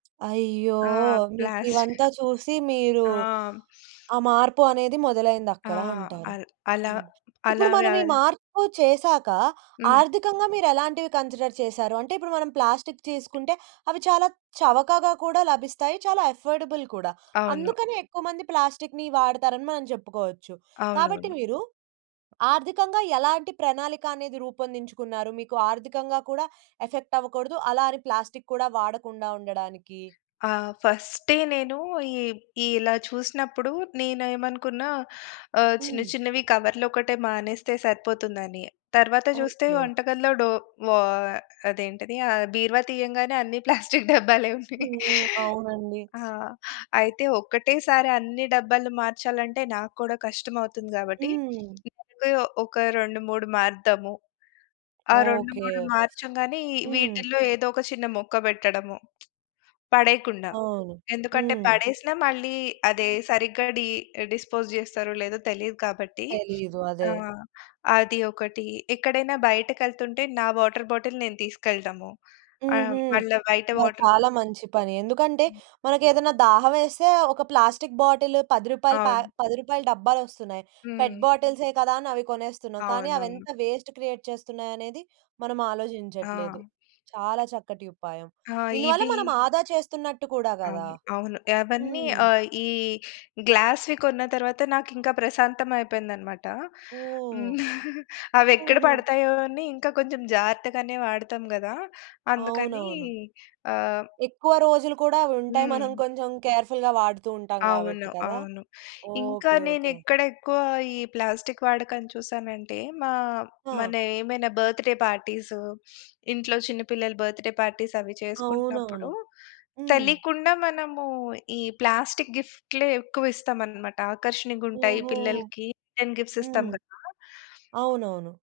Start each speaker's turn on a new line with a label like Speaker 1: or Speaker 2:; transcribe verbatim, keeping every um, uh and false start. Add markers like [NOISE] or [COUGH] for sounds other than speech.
Speaker 1: అయ్యో!
Speaker 2: ఆ! ప్లాస్టి
Speaker 1: మీకివంతా చూసి మీరు,
Speaker 2: ఆ! [SNIFFS]
Speaker 1: ఆ మార్పు అనేది
Speaker 2: ఆ!
Speaker 1: మొదలైందక్కడ అంటారు.
Speaker 2: అల్ అలా
Speaker 1: హ్మ్. ఇప్పుడు మనం
Speaker 2: అలవా
Speaker 1: ఈ మార్పు చేసాక,
Speaker 2: హ్మ్.
Speaker 1: ఆర్థికంగా మీరేలాంటివి కన్సిడర్ చేసారు? అంటే ఇప్పుడు మనం ప్లాస్టిక్కు తీసుకుంటే, అవి చాలా చవకగా కూడా లభిస్తాయి చాలా అఫర్డబుల్ కూడా.
Speaker 2: అవును.
Speaker 1: అందుకని ఎక్కువ మంది ప్లాస్టికుని వాడతారని మనం చెప్పుకోవచ్చు. కాబట్టి
Speaker 2: అవునవును.
Speaker 1: మీరు, ఆర్థికంగా ఎలాంటి ప్రణాళికనేది రూపొందించుకున్నారు? మీకు ఆర్థికంగా కూడా ఎఫెక్ట్ అవ్వకూడదు. అలా అని ప్లాస్టిక్కు కూడా వాడకుండా ఉండడానికి.
Speaker 2: ఆ! ఫస్టె నేను ఇ ఇలా చూసినప్పుడు నేనేమనుకున్న ఆహ్, చిన్న
Speaker 1: హ్మ్.
Speaker 2: చిన్నవి కవర్లోకటే మానేస్తే సరిపోతుందని. తరువాత జూస్తే
Speaker 1: ఓకే.
Speaker 2: వంటకల్లో డో వ అదేంటది? ఆహ్, బీరువా తీయంగానే అన్ని ప్లాస్టిక్కు డబ్బాలే ఉన్నాయి.
Speaker 1: హ్మ్. అవునండి.
Speaker 2: ఆ! అయితే ఒక్కటే సారి అన్ని డబ్బాలు మార్చాలంటే నాకు కూడా కష్టమవుతుంది. గాబట్టి
Speaker 1: హ్మ్.
Speaker 2: [SNIFFS] ముందు ఒక రెండు మూడు మారుదాము. ఆ రెండు
Speaker 1: ఓకే.
Speaker 2: మూడు మార్చంగానే
Speaker 1: హ్మ్.
Speaker 2: వీటిలో ఏదో ఒక చిన్న మొక్క బెట్టడము. పడేయకుండా.
Speaker 1: అవును.
Speaker 2: ఎందుకంటే,
Speaker 1: హ్మ్.
Speaker 2: పడేసి‌న మళ్ళీ అదే సరిగ్గా డి డిస్పోజ్ చేస్తారో లేదో తెలీదు గాబట్టి.
Speaker 1: తెలీదు అదే.
Speaker 2: ఆహ్, అది ఒకటి. ఎక్కడైనా బయటకేళ్తుంటే, నా వాటర్ బాటిల్ నేను తీసుకెళటము. ఆ
Speaker 1: హుహు.
Speaker 2: మళ్ళా బయట
Speaker 1: అబ్బా!
Speaker 2: వాటర్
Speaker 1: చాలా
Speaker 2: బా
Speaker 1: మంచి పని ఎందుకంటే,
Speaker 2: హ్మ్.
Speaker 1: మనకేదైనా దాహం వేస్తే ఒక ప్లాస్టిక్ బాటిల్ పది రూపాయలు ప్యా
Speaker 2: అవును.
Speaker 1: పది రూపాయలు డబ్బాలోస్తున్నాయి. పెట్
Speaker 2: హ్మ్.
Speaker 1: బాటిల్సే కదా! అని అవి కొనేస్తున్నాం కానీ
Speaker 2: అవునవును.
Speaker 1: అవేంత వేస్ట్ క్రియేట్ చేస్తున్నాయనేది మనం
Speaker 2: ఆ!
Speaker 1: ఆలోచించట్లేదు. చాలా చక్కటి ఉపాయం.
Speaker 2: ఆ!
Speaker 1: దీనివల్ల
Speaker 2: ఇవి
Speaker 1: మనం ఆదా చేస్తున్నట్టు కూడా గదా!
Speaker 2: అవును. అవును. ఏవన్నీ
Speaker 1: హ్మ్.
Speaker 2: ఆ ఈ గ్లాస్‌వి కొన్న తరువాత నాకింకా ప్రశాంతం అయిపోయిందన్నమాట.
Speaker 1: ఓహ్!
Speaker 2: [CHUCKLES] హ్మ్. అవేక్కడ
Speaker 1: హుహు.
Speaker 2: పడతాయో అని ఇంకా కొంచెం జాగ్రత్త గానే వాడతాం గదా! అందుకని
Speaker 1: అవునవును.
Speaker 2: ఆహ్
Speaker 1: ఎక్కువ రోజులు కూడా అవుంటాయి. మనం
Speaker 2: హ్మ్.
Speaker 1: కొంచెం కేర్‌ఫుల్‌గా వాడుతూ ఉంటాం
Speaker 2: అవును.
Speaker 1: గాబట్టి కదా!
Speaker 2: అవును. ఇంకా
Speaker 1: ఓకే. ఓకే.
Speaker 2: నేనేక్కడ ఎక్కువ ఈ ప్లాస్టిక్కు వాడకం చూసానంటే, మా మన
Speaker 1: ఆ!
Speaker 2: ఏమైనా బర్త్‌‌డే పార్టీసు, [SNIFFS] ఇంట్లో చిన్న పిల్లల బర్త్‌‌డే పార్టీస్ అవి చేసుకుంటున్నప్పుడు,
Speaker 1: అవునవును. హ్మ్.
Speaker 2: తెలియకుండా మనము ఈ ప్లాస్టిక్కు గిఫ్ట్‌లే ఎక్కువ ఇస్తామనమాట ఆకర్షణీయంగుంటాయి
Speaker 1: ఓహో!
Speaker 2: పిల్లలకి రిటర్న్ గిఫ్ట్స్ ఇస్తాం
Speaker 1: హ్మ్.
Speaker 2: గదా!
Speaker 1: అవునవును.